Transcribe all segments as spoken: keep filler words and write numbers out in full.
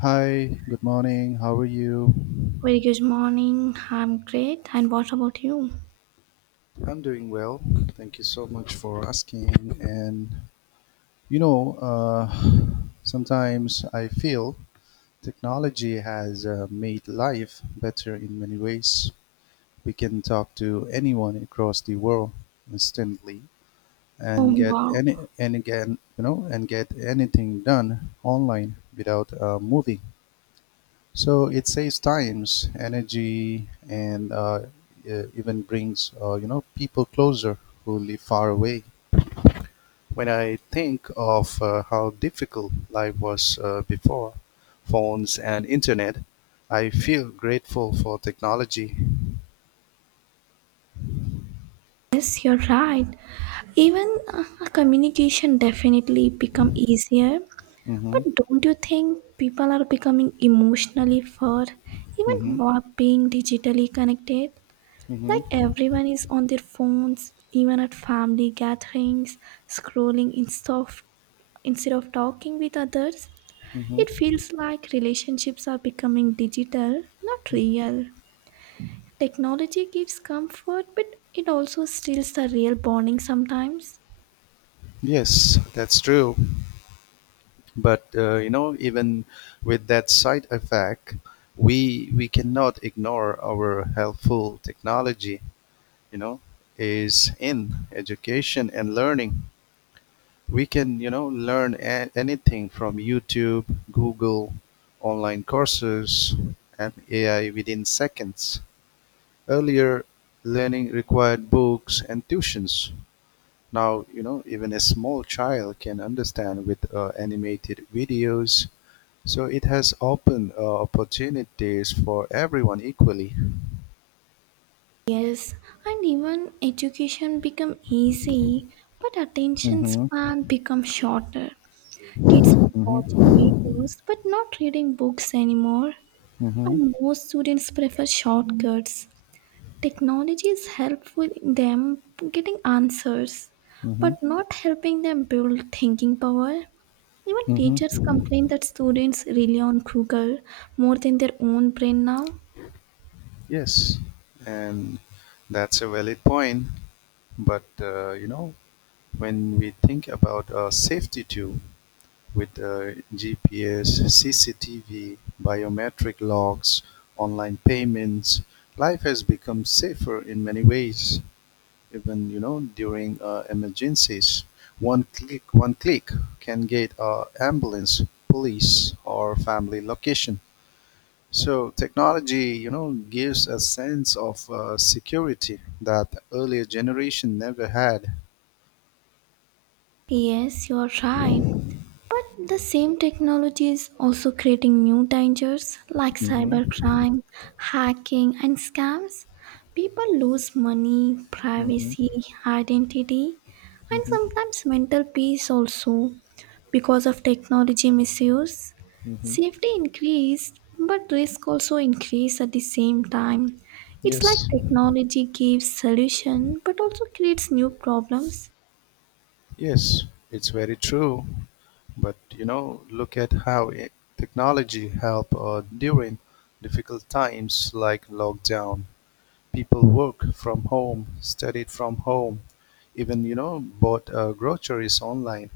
Hi, good morning. How are you? Very good morning. I'm great. And what about you? I'm doing well. Thank you so much for asking. And you know, uh, sometimes I feel technology has uh, made life better in many ways. We can talk to anyone across the world instantly Oh, and get wow. any and again, you know, and get anything done online without uh, moving. So it saves times, energy, and uh, e- even brings uh, you know people closer who live far away. When I think of uh, how difficult life was uh, before phones and internet, I feel grateful for technology. Yes, you're right. Even uh, communication definitely become easier. Mm-hmm. But don't you think people are becoming emotionally far, Mm-hmm. even while being digitally connected? Mm-hmm. Like everyone is on their phones, even at family gatherings, scrolling instead of instead of talking with others. Mm-hmm. It feels like relationships are becoming digital, not real. Technology gives comfort, but it also steals the real bonding sometimes. Yes, that's true. But uh, you know, even with that side effect, we we cannot ignore our helpful technology you know, is in education and learning. We can, you know, learn a- anything from YouTube, Google, online courses, and A I within seconds. Earlier, learning required books and tuitions. Now, you know, even a small child can understand with uh, animated videos. So it has opened uh, opportunities for everyone equally. Yes, and even education become easy, but attention Mm-hmm. span become shorter. Kids are watching Mm-hmm. videos but not reading books anymore, Mm-hmm. and most students prefer shortcuts. Technology is helpful in them getting answers, Mm-hmm. but not helping them build thinking power. Even teachers Mm-hmm. complain that students rely on Google more than their own brain now. Yes, and that's a valid point. But uh, you know, when we think about uh, safety too, with uh, G P S, C C T V, biometric logs, online payments, life has become safer in many ways. Even you know during uh, emergencies, one click, one click can get uh, ambulance, police, or family location. So technology, you know, gives a sense of uh, security that earlier generation never had. Yes, you're right. But the same technology is also creating new dangers like Hmm. cybercrime, hacking, and scams. People lose money, Hmm. privacy, identity, and Hmm. sometimes mental peace also, because of technology misuse. Hmm. Safety increased, but risk also increased at the same time. It's like Yes, technology gives solution but also creates new problems. yes, it's very true. But you know, look at how I technology help uh, during difficult times like lockdown. People work from home, studied from home, even you know, bought uh, groceries online.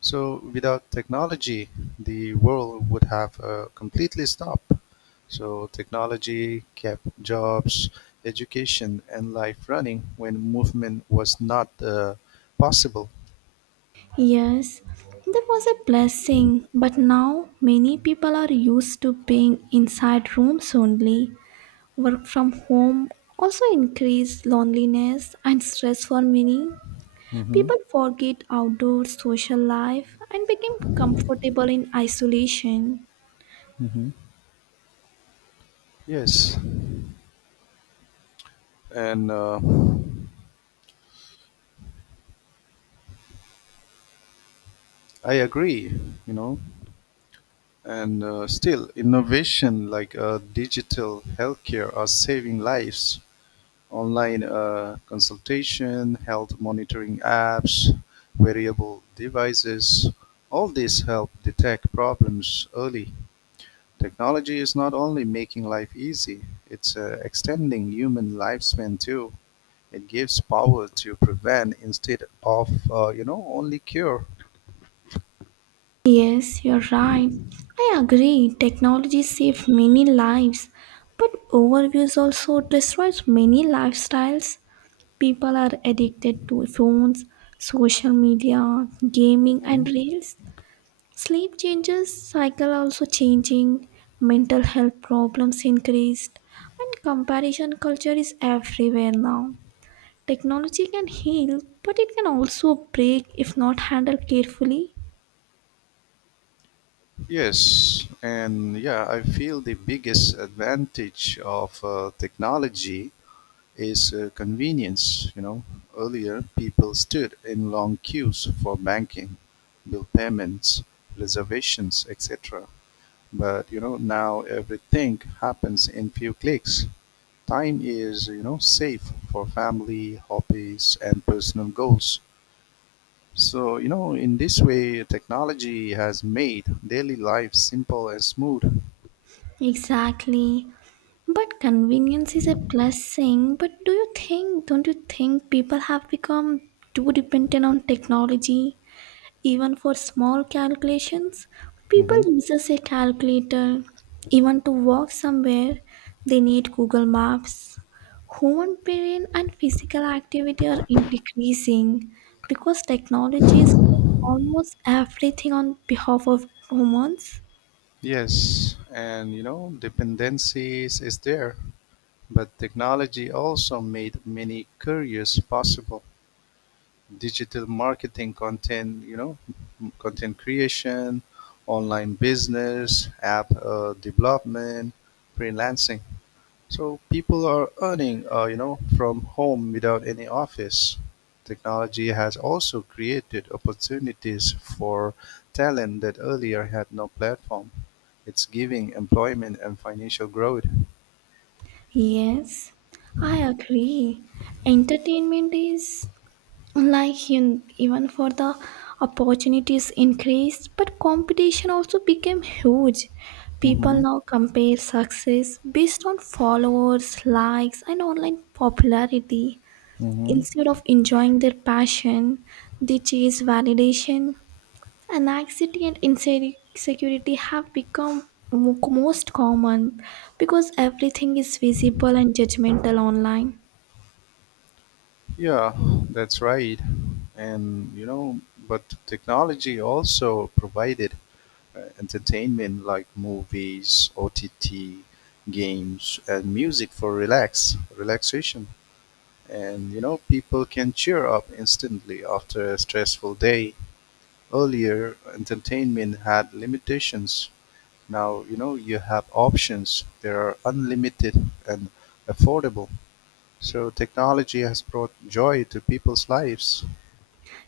So without technology, the world would have uh, completely stopped. So technology kept jobs, education, and life running when movement was not uh, possible. Yes, that was a blessing, but now many people are used to being inside rooms only. Work from home also increased loneliness and stress for many. Hmm. People forget outdoor social life and became comfortable in isolation. Hmm. Yes, and uh, I agree. You know, and uh, still innovation like uh, digital healthcare are saving lives online uh, consultation, health monitoring apps, wearable devices. All these help detect problems early. Technology is not only making life easy, it's uh, extending human lifespan too. It gives power to prevent instead of, uh, you know, only cure. Yes, you're right. I agree. Technology saved many lives, but overuse also destroys many lifestyles. People are addicted to phones, social media, gaming, and Mhm. reels. Sleep changes, cycle also changing, mental health problems increased, and comparison culture is everywhere now. Technology can heal, but it can also break if not handled carefully. Yes, and yeah, I feel the biggest advantage of uh, technology is a convenience. You know, earlier people stood in long queues for banking, bill payments, reservations, et cetera. But you know, now everything happens in few clicks. Time is you know safe for family, hobbies, and personal goals. So you know, in this way, technology has made daily life simple and smooth. Exactly. But convenience is a blessing. But do you think, don't you think people have become too dependent on technology? Even for small calculations, people Mhm. uses a calculator. Even to walk somewhere, they need Google Maps. Human brain and physical activity are increasing because technology is doing almost everything on behalf of humans. Yes, and you know, dependencies is there. But technology also made many careers possible. Digital marketing, content, you know, content creation, online business, app uh, development, freelancing. So people are earning, uh, you know, from home without any office. Technology has also created opportunities for talent that earlier had no platform. It's giving employment and financial growth. Yes, I agree. Entertainment is like in, even for the opportunities increased, but competition also became huge. People Mm-hmm. now compare success based on followers, likes, and online popularity Mm-hmm. instead of enjoying their passion. They chase validation. Anxiety and insecurity have become mo- most common because everything is visible and judgmental online. Yeah, that's right. And you know, but technology also provided uh, entertainment like movies, O T T, games, and music for relax, relaxation. And you know, people can cheer up instantly after a stressful day. Earlier, entertainment had limitations. Now, you know, you have options. They are unlimited and affordable. So technology has brought joy to people's lives.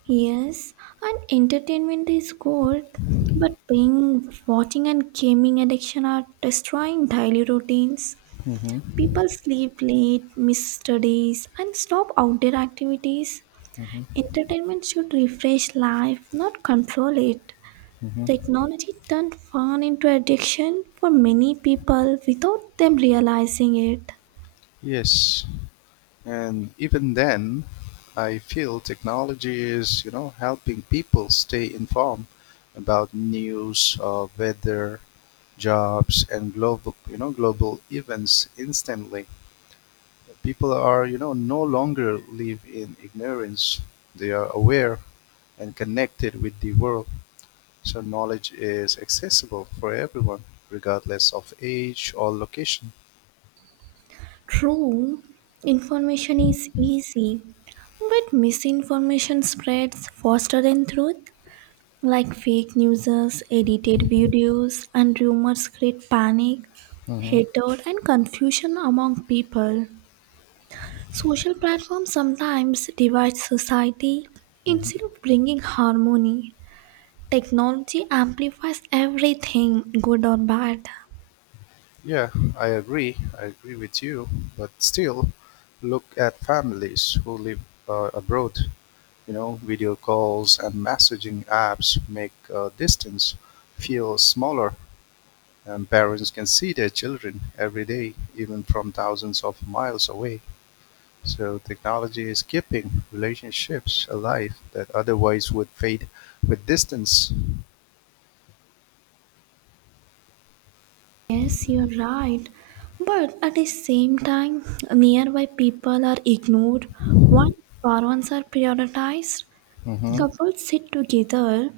Yes, and entertainment is good, but being watching and gaming addiction are destroying daily routines. Hmm. People sleep late, miss studies, and stop outdoor activities. Hmm. Entertainment should refresh life, not control it. Hmm. Technology turned fun into addiction for many people without them realizing it. Yes, and even then, I feel technology is, you know, helping people stay informed about news, uh, weather, jobs, and global, you know, global events instantly. People are, you know, no longer live in ignorance. They are aware and connected with the world. So knowledge is accessible for everyone, regardless of age or location. True, information is easy, but misinformation spreads faster than truth. Like fake news, edited videos, and rumors create panic, Hmm. hatred, and confusion among people. Social platforms sometimes divide society instead of bringing harmony. Technology amplifies everything, good or bad. Yeah, I agree. I agree with you. But still, look at families who live uh, abroad. You know, video calls and messaging apps make uh, distance feel smaller, and parents can see their children every day, even from thousands of miles away. So, technology is keeping relationships alive that otherwise would fade with distance. Yes, you're right. But at the same time, nearby people are ignored while far ones are prioritized. Hmm. Couples sit together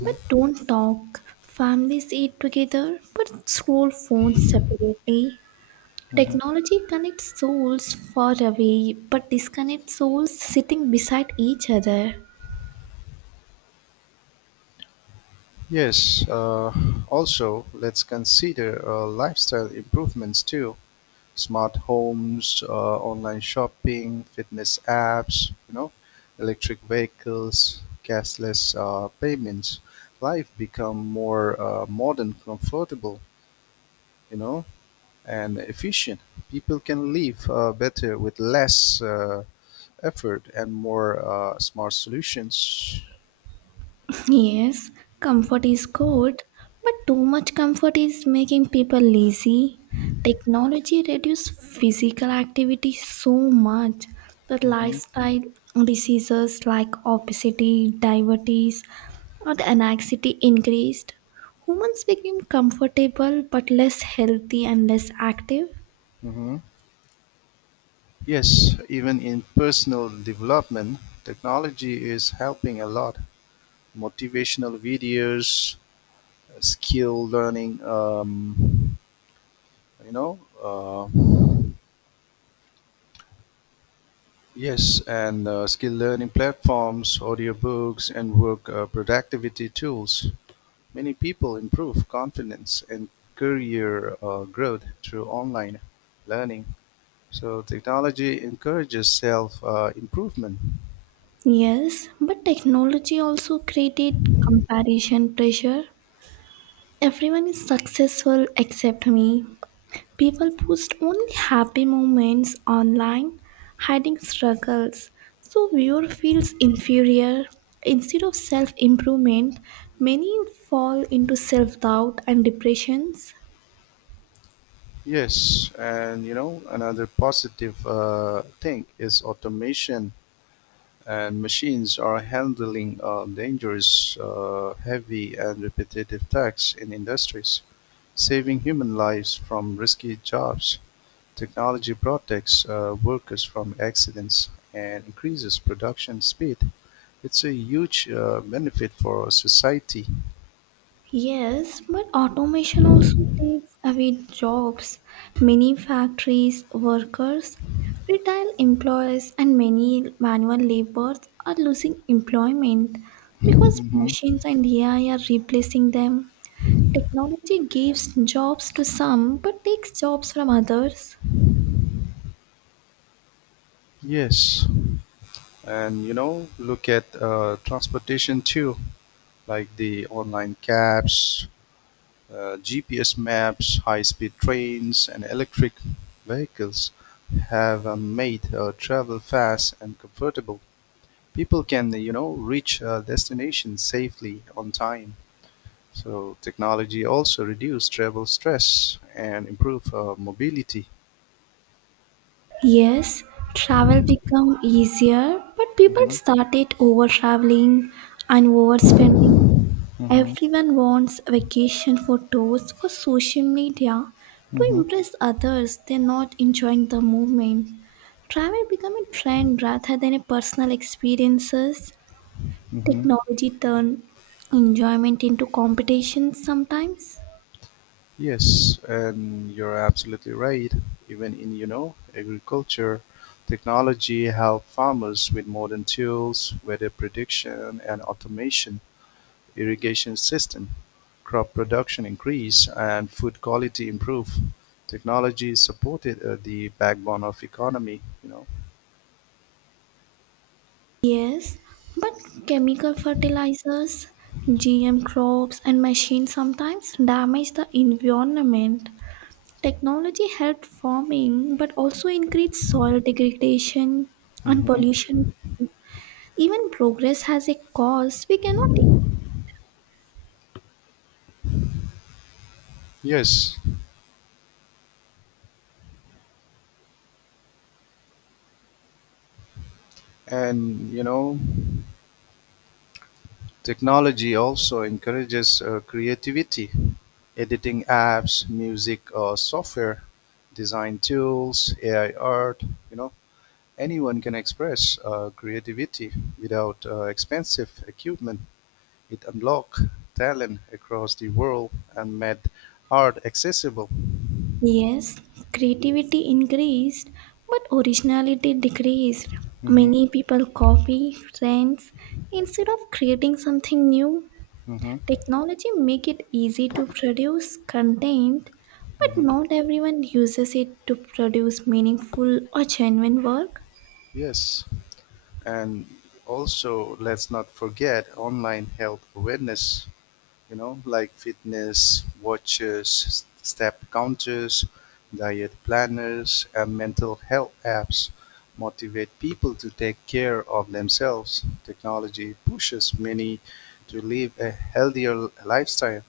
but don't talk. Families eat together but scroll phones separately. Hmm. Technology connects souls far away but disconnects souls sitting beside each other. Yes, uh, also let's consider uh, lifestyle improvements too. Smart homes, uh, online shopping, fitness apps, you know, electric vehicles, cashless uh, payments. Life become more uh, modern, comfortable, you know, and efficient. People can live uh, better with less uh, effort and more uh, smart solutions. Yes, comfort is good, but too much comfort is making people lazy. Technology reduces physical activity so much that Hmm. lifestyle diseases like obesity, diabetes, or the anxiety increased. Humans became comfortable but less healthy and less active. Hmm. Yes, even in personal development, technology is helping a lot. Motivational videos, skill learning, um, you know, uh, yes, and uh, skill learning platforms, audiobooks, and work uh, productivity tools. Many people improve confidence and career uh, growth through online learning. So, technology encourages self uh, improvement. Yes, but technology also created comparison pressure. Everyone is successful except me. People post only happy moments online, hiding struggles, so viewer feels inferior. Instead of self improvement, many fall into self doubt and depressions. Yes, and you know, another positive uh, thing is automation, and machines are handling uh, dangerous, uh, heavy, and repetitive tasks in industries, saving human lives from risky jobs. Technology protects uh, workers from accidents and increases production speed. It's a huge uh, benefit for society. Yes, but automation also takes away jobs. Many factories, workers, retail employees, and many manual laborers are losing employment because Hmm. machines and A I are replacing them. Technology gives jobs to some but takes jobs from others. Yes, and you know, look at uh, transportation too. Like the online cabs, uh, G P S maps, high speed trains, and electric vehicles have uh, made uh, travel fast and comfortable. People can, you know, reach uh, destinations safely on time. So technology also reduce travel stress and improve uh, mobility. Yes, travel become easier, but people Hmm. started over traveling and overspending. Hmm. Everyone wants vacation photos for social media to Hmm. impress others. They're not enjoying the movement. Travel become a trend rather than a personal experiences. Hmm. Technology turn enjoyment into competition sometimes. Yes, and you're absolutely right. Even in, you know, agriculture, technology help farmers with modern tools, weather prediction and automation, irrigation system, crop production increase, and food quality improve. Technology supported uh, the backbone of economy, you know. Yes, but chemical fertilizers, G M crops, and machines sometimes damage the environment. Technology helped farming but also increased soil degradation and Mhm. pollution. Even progress has a cost we cannot ignore. Yes, and you know, technology also encourages uh, creativity: editing apps, music or software, design tools, A I art, you know. Anyone can express uh, creativity without uh, expensive equipment. It unlocked talent across the world and made art accessible. Yes, creativity increased but originality decreased. Hmm. Many people copy trends instead of creating something new. Hmm. Technology make it easy to produce content, but Hmm. not everyone uses it to produce meaningful or genuine work. Yes. And also, let's not forget online health awareness. You know, like fitness watches, step counters, diet planners, and mental health apps motivate people to take care of themselves. Technology pushes many to live a healthier lifestyle.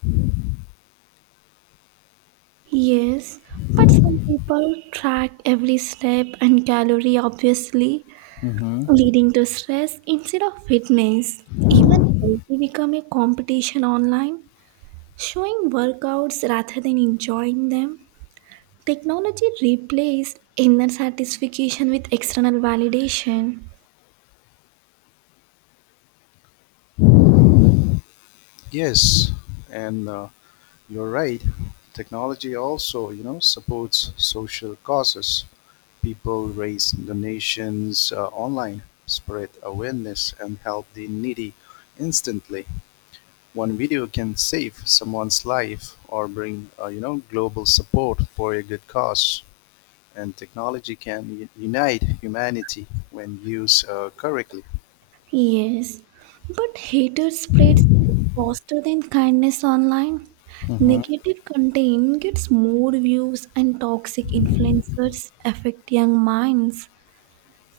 Yes, but some people track every step and calorie obviously, Hmm. leading to stress instead of fitness. Even healthy become a competition online, showing workouts rather than enjoying them. Technology replaced inner satisfaction with external validation. Yes, and uh, you're right. Technology also, you know, supports social causes. People raise donations uh, online, spread awareness, and help the needy instantly. One video can save someone's life or bring, uh, you know, global support for a good cause. And technology can u- unite humanity when used uh, correctly. Yes, but hatred spreads faster than kindness online. Mhm. Negative content gets more views, and toxic influencers affect young minds.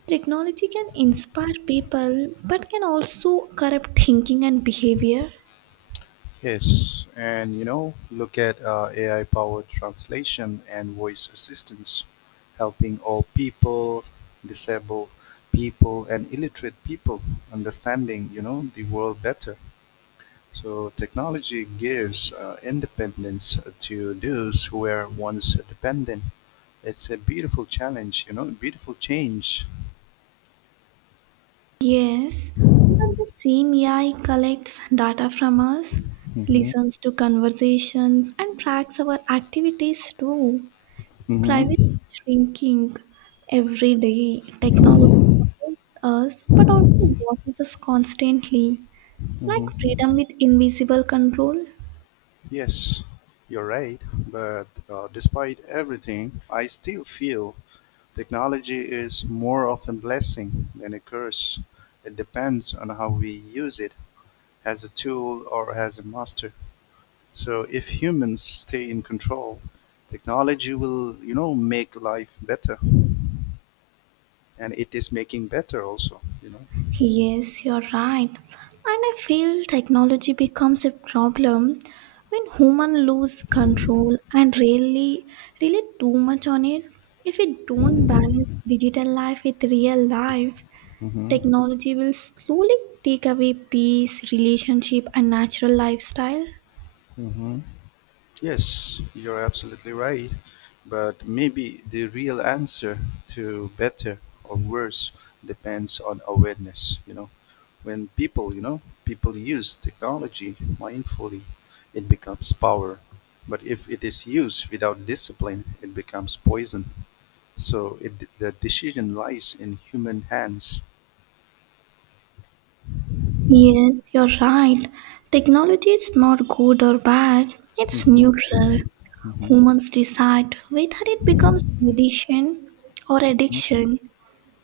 Technology can inspire people but can also corrupt thinking and behavior. Yes, and you know, look at uh, A I powered translation and voice assistance helping all people, disabled people, and illiterate people understanding, you know, the world better. So technology gives uh, independence to those who were once dependent. It's a beautiful challenge, you know, beautiful change. Yes, but the same A I collects data from us, Mm-hmm. listens to conversations, and tracks our activities too. Climate Mm-hmm. is shrinking every day. Technology supports us but also watches us constantly, like Mm-hmm. freedom with invisible control. Yes, you're right. But uh, despite everything, I still feel technology is more of a blessing than a curse. It depends on how we use it as a tool or as a master. So if humans stay in control, technology will, you know, make life better. And it is making better also, you know. Yes, you're right. And I feel technology becomes a problem when human lose control and really really too much on it. If we don't balance digital life with real life, Mm-hmm. technology will slowly take away peace, relationship, and natural lifestyle. Mm-hmm. Yes, you're absolutely right. But maybe the real answer to better or worse depends on awareness, you know. When people, you know, people use technology mindfully, it becomes power. But if it is used without discipline, it becomes poison. So it, the decision lies in human hands. Yes, you're right. Technology is not good or bad, it's Hmm. neutral. Hmm. Humans decide whether it becomes medicine or Hmm. addiction.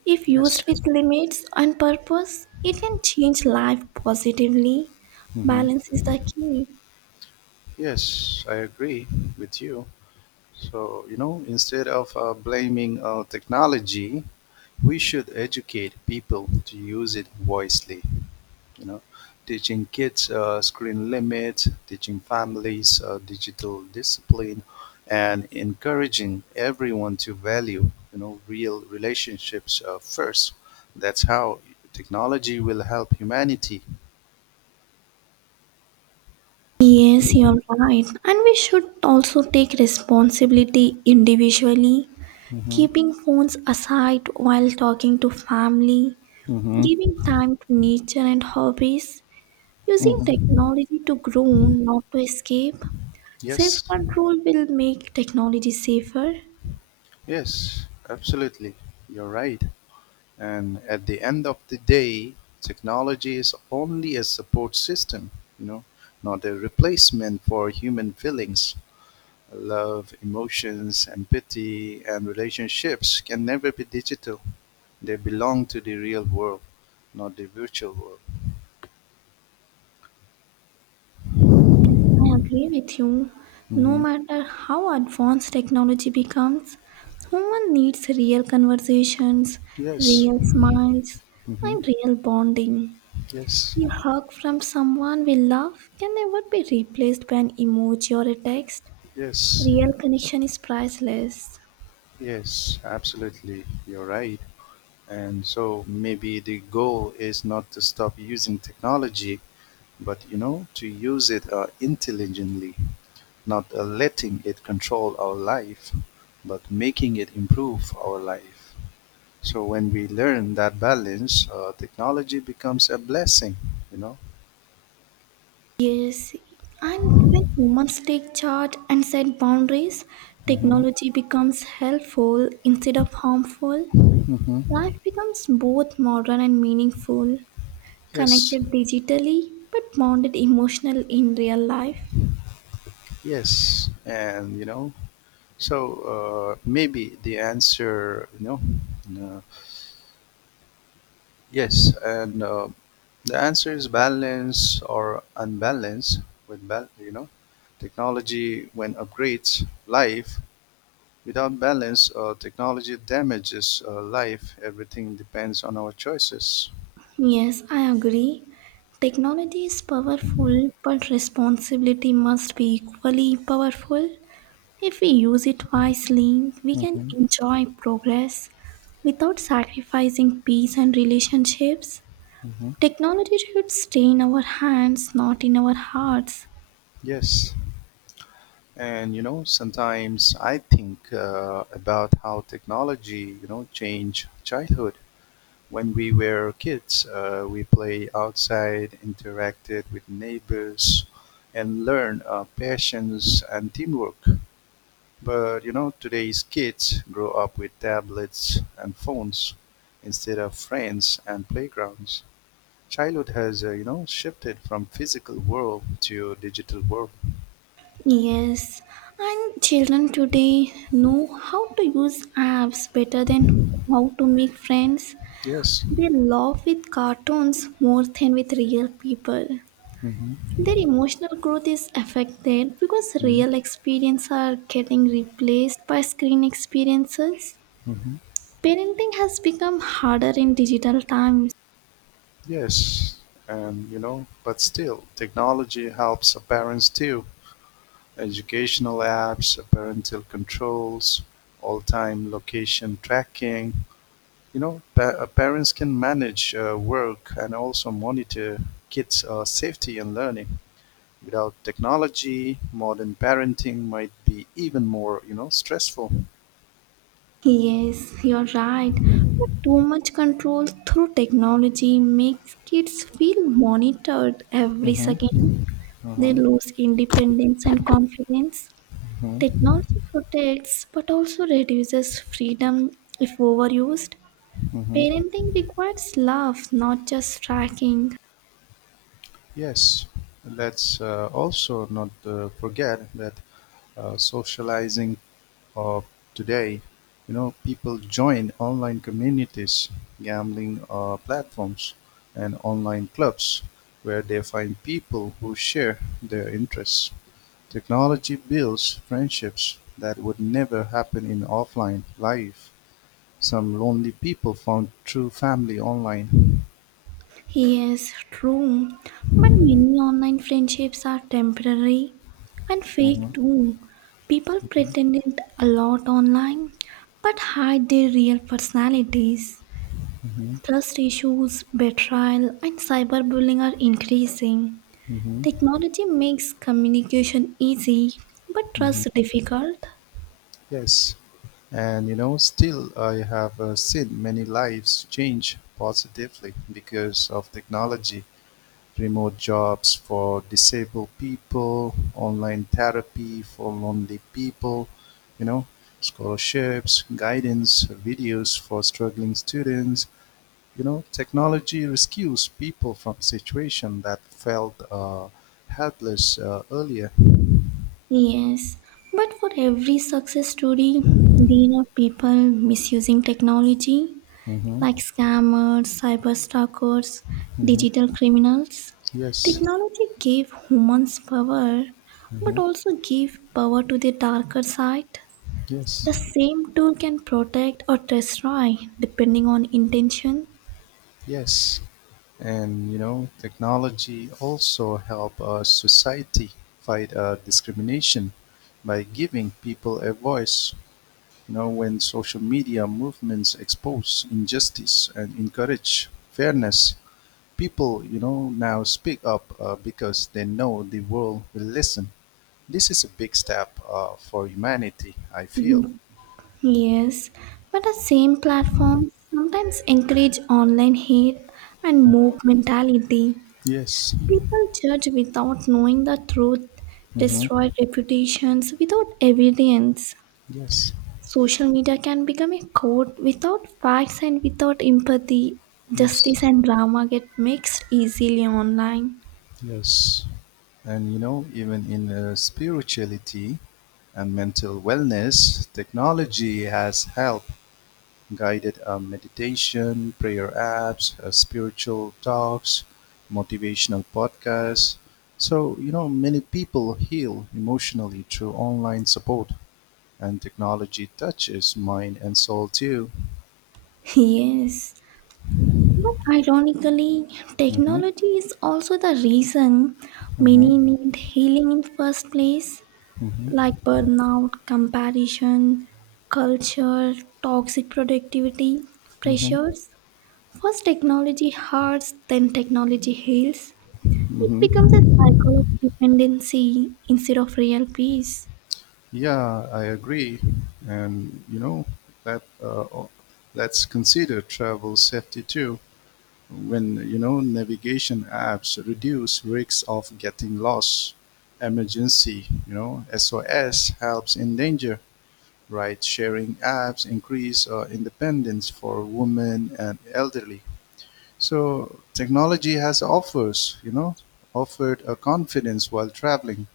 If Yes. used with limits and purpose, it can change life positively. Hmm. Balance is the key. Yes, I agree with you. So, you know, instead of uh, blaming uh, technology, we should educate people to use it wisely. You know, teaching kids uh, screen limits, teaching families uh, digital discipline, and encouraging everyone to value, you know, real relationships uh, first. That's how technology will help humanity. Yes, you're right. And we should also take responsibility individually, Mm-hmm. keeping phones aside while talking to family, Mm-hmm. giving time to nature and hobbies, using Mm-hmm. technology to grow, not to escape. Self Yes, control will make technology safer. yes, absolutely. You're right. And at the end of the day, technology is only a support system, you know, not a replacement for human feelings. Love, emotions, empathy, and relationships can never be digital. They belong to the real world, not the virtual world. I agree with you. No Hmm. matter how advanced technology becomes, human needs real conversations, Yes. real smiles, Hmm. and real bonding. Yes. A hug from someone we love can never be replaced by an emoji or a text. Yes. Real connection is priceless. Yes. Absolutely. You're right. And so maybe the goal is not to stop using technology, but you know to use it uh, intelligently, not uh, letting it control our life but making it improve our life. So when we learn that balance, uh, technology becomes a blessing, you know. Yes, and when humans take charge and set boundaries, Hmm. technology becomes helpful instead of harmful. Hmm. Life becomes both modern and meaningful, Yes, connected digitally but bonded emotional in real life. yes, and you know, so uh, maybe the answer you know uh, yes and uh, the answer is balance or unbalance. With bal- you know technology when upgrades life, without balance uh, technology damages uh, life. Everything depends on our choices. Yes, I agree. Technology is powerful, but responsibility must be equally powerful. If we use it wisely, we can Hmm. enjoy progress without sacrificing peace and relationships. Hmm. Technology should stay in our hands, not in our hearts. Yes, and you know, sometimes I think uh, about how technology you know change childhood. When we were kids, uh, we play outside, interacted with neighbors, and learn uh, patience and teamwork. But you know, today's kids grow up with tablets and phones instead of friends and playgrounds. Childhood has uh, you know shifted from physical world to digital world. Yes, and children today know how to use apps better than how to make friends. Yes. They laugh with cartoons more than with real people. Hmm. Their emotional growth is affected because Hmm. real experiences are getting replaced by screen experiences. Hmm. Parenting has become harder in digital times. Yes. And you know, but still, technology helps our parents too. Educational apps, parental controls, all-time location tracking. You know, pa- uh, parents can manage uh, work and also monitor kids' uh, safety and learning. Without technology, modern parenting might be even more, you know, stressful. Yes, you're right. But too much control through technology makes kids feel monitored every second. Hmm. They Hmm. lose independence and confidence. Hmm. Technology protects but also reduces freedom if overused. Hmm. Parenting requires love, not just tracking. Yes, let's uh, also not uh, forget that uh, socializing of today, you know, people join online communities, gambling uh, platforms, and online clubs where they find people who share their interests. Technology builds friendships that would never happen in offline life. Some lonely people found true family online. Yes, true. But many online friendships are temporary and Mhm, fake too. People mhm, pretend it a lot online but hide their real personalities. mhm, Trust issues, betrayal, and cyberbullying are increasing. mhm, Technology makes communication easy but mhm. trust difficult. Yes. And you know, still, I have uh, seen many lives change positively because of technology, remote jobs for disabled people, online therapy for lonely people, you know, scholarships, guidance, videos for struggling students. You know, technology rescues people from situation that felt uh, helpless uh, earlier. Yes, but for every success story, there are people misusing technology Mm-hmm, like scammers, cyber stalkers, mm-hmm. digital criminals. Yes. Technology gave humans power, but Mm-hmm. also gave power to the darker side. Yes. The same tool can protect or destroy depending on intention. Yes. And you know, technology also help our society fight uh, discrimination by giving people a voice, you know, when social media movements expose injustice and encourage fairness. People you know now speak up uh, because they know the world will listen. This is a big step uh, for humanity, I feel. Mhm. Yes, but the same platform sometimes encourage online hate and mob mentality. Yes. People judge without knowing the truth, Hmm. destroy reputations without evidence. Yes. Social media can become a court without facts and without empathy. Yes. Justice and drama get mixed easily online. Yes, and you know, even in uh, spirituality and mental wellness, technology has helped guided uh, meditation, prayer apps, uh, spiritual talks, motivational podcasts. So, you know, many people heal emotionally through online support, and technology touches mind and soul too. Yes. But ironically, Hmm. technology is also the reason Hmm. many need healing in first place, Hmm. like burnout, comparison, culture, toxic productivity, Hmm. pressures. First, technology hurts, then, technology heals. It becomes a Hmm. cycle of dependency instead of real peace. Yeah, I agree. And, you know, that, uh, let's consider travel safety too. When you know navigation apps reduce risks of getting lost, emergency you know S O S helps in danger, right sharing apps increase uh, independence for women and elderly. So technology has offers you know offered a confidence while traveling.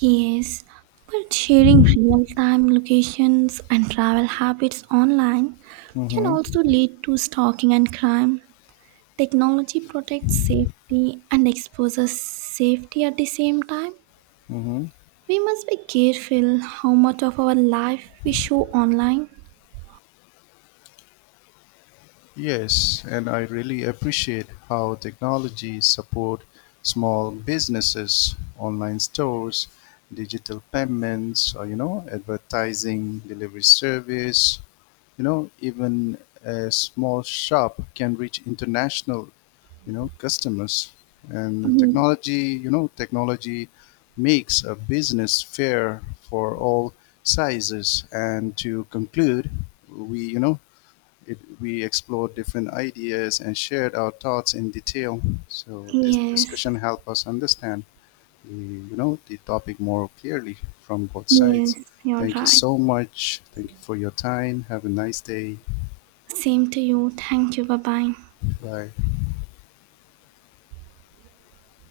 Yes, but sharing real time locations and travel habits online can Hmm. also lead to stalking and crime. Technology protects safety and exposes safety at the same time. Hmm. We must be careful how much of our life we show online. Yes, and I really appreciate how technology support small businesses, online stores, digital payments, or, you know, advertising, delivery service, you know, even a small shop can reach international, you know, customers. And Mm. technology, you know, technology makes a business fair for all sizes. And to conclude, we, you know, it, we explored different ideas and shared our thoughts in detail. So this Yes, discussion helped us understand the, you know, the topic more clearly from both sides. yes, you're Thank you right. so much. Thank you for your time. Have a nice day. Same to you. Thank you. Bye bye. Bye.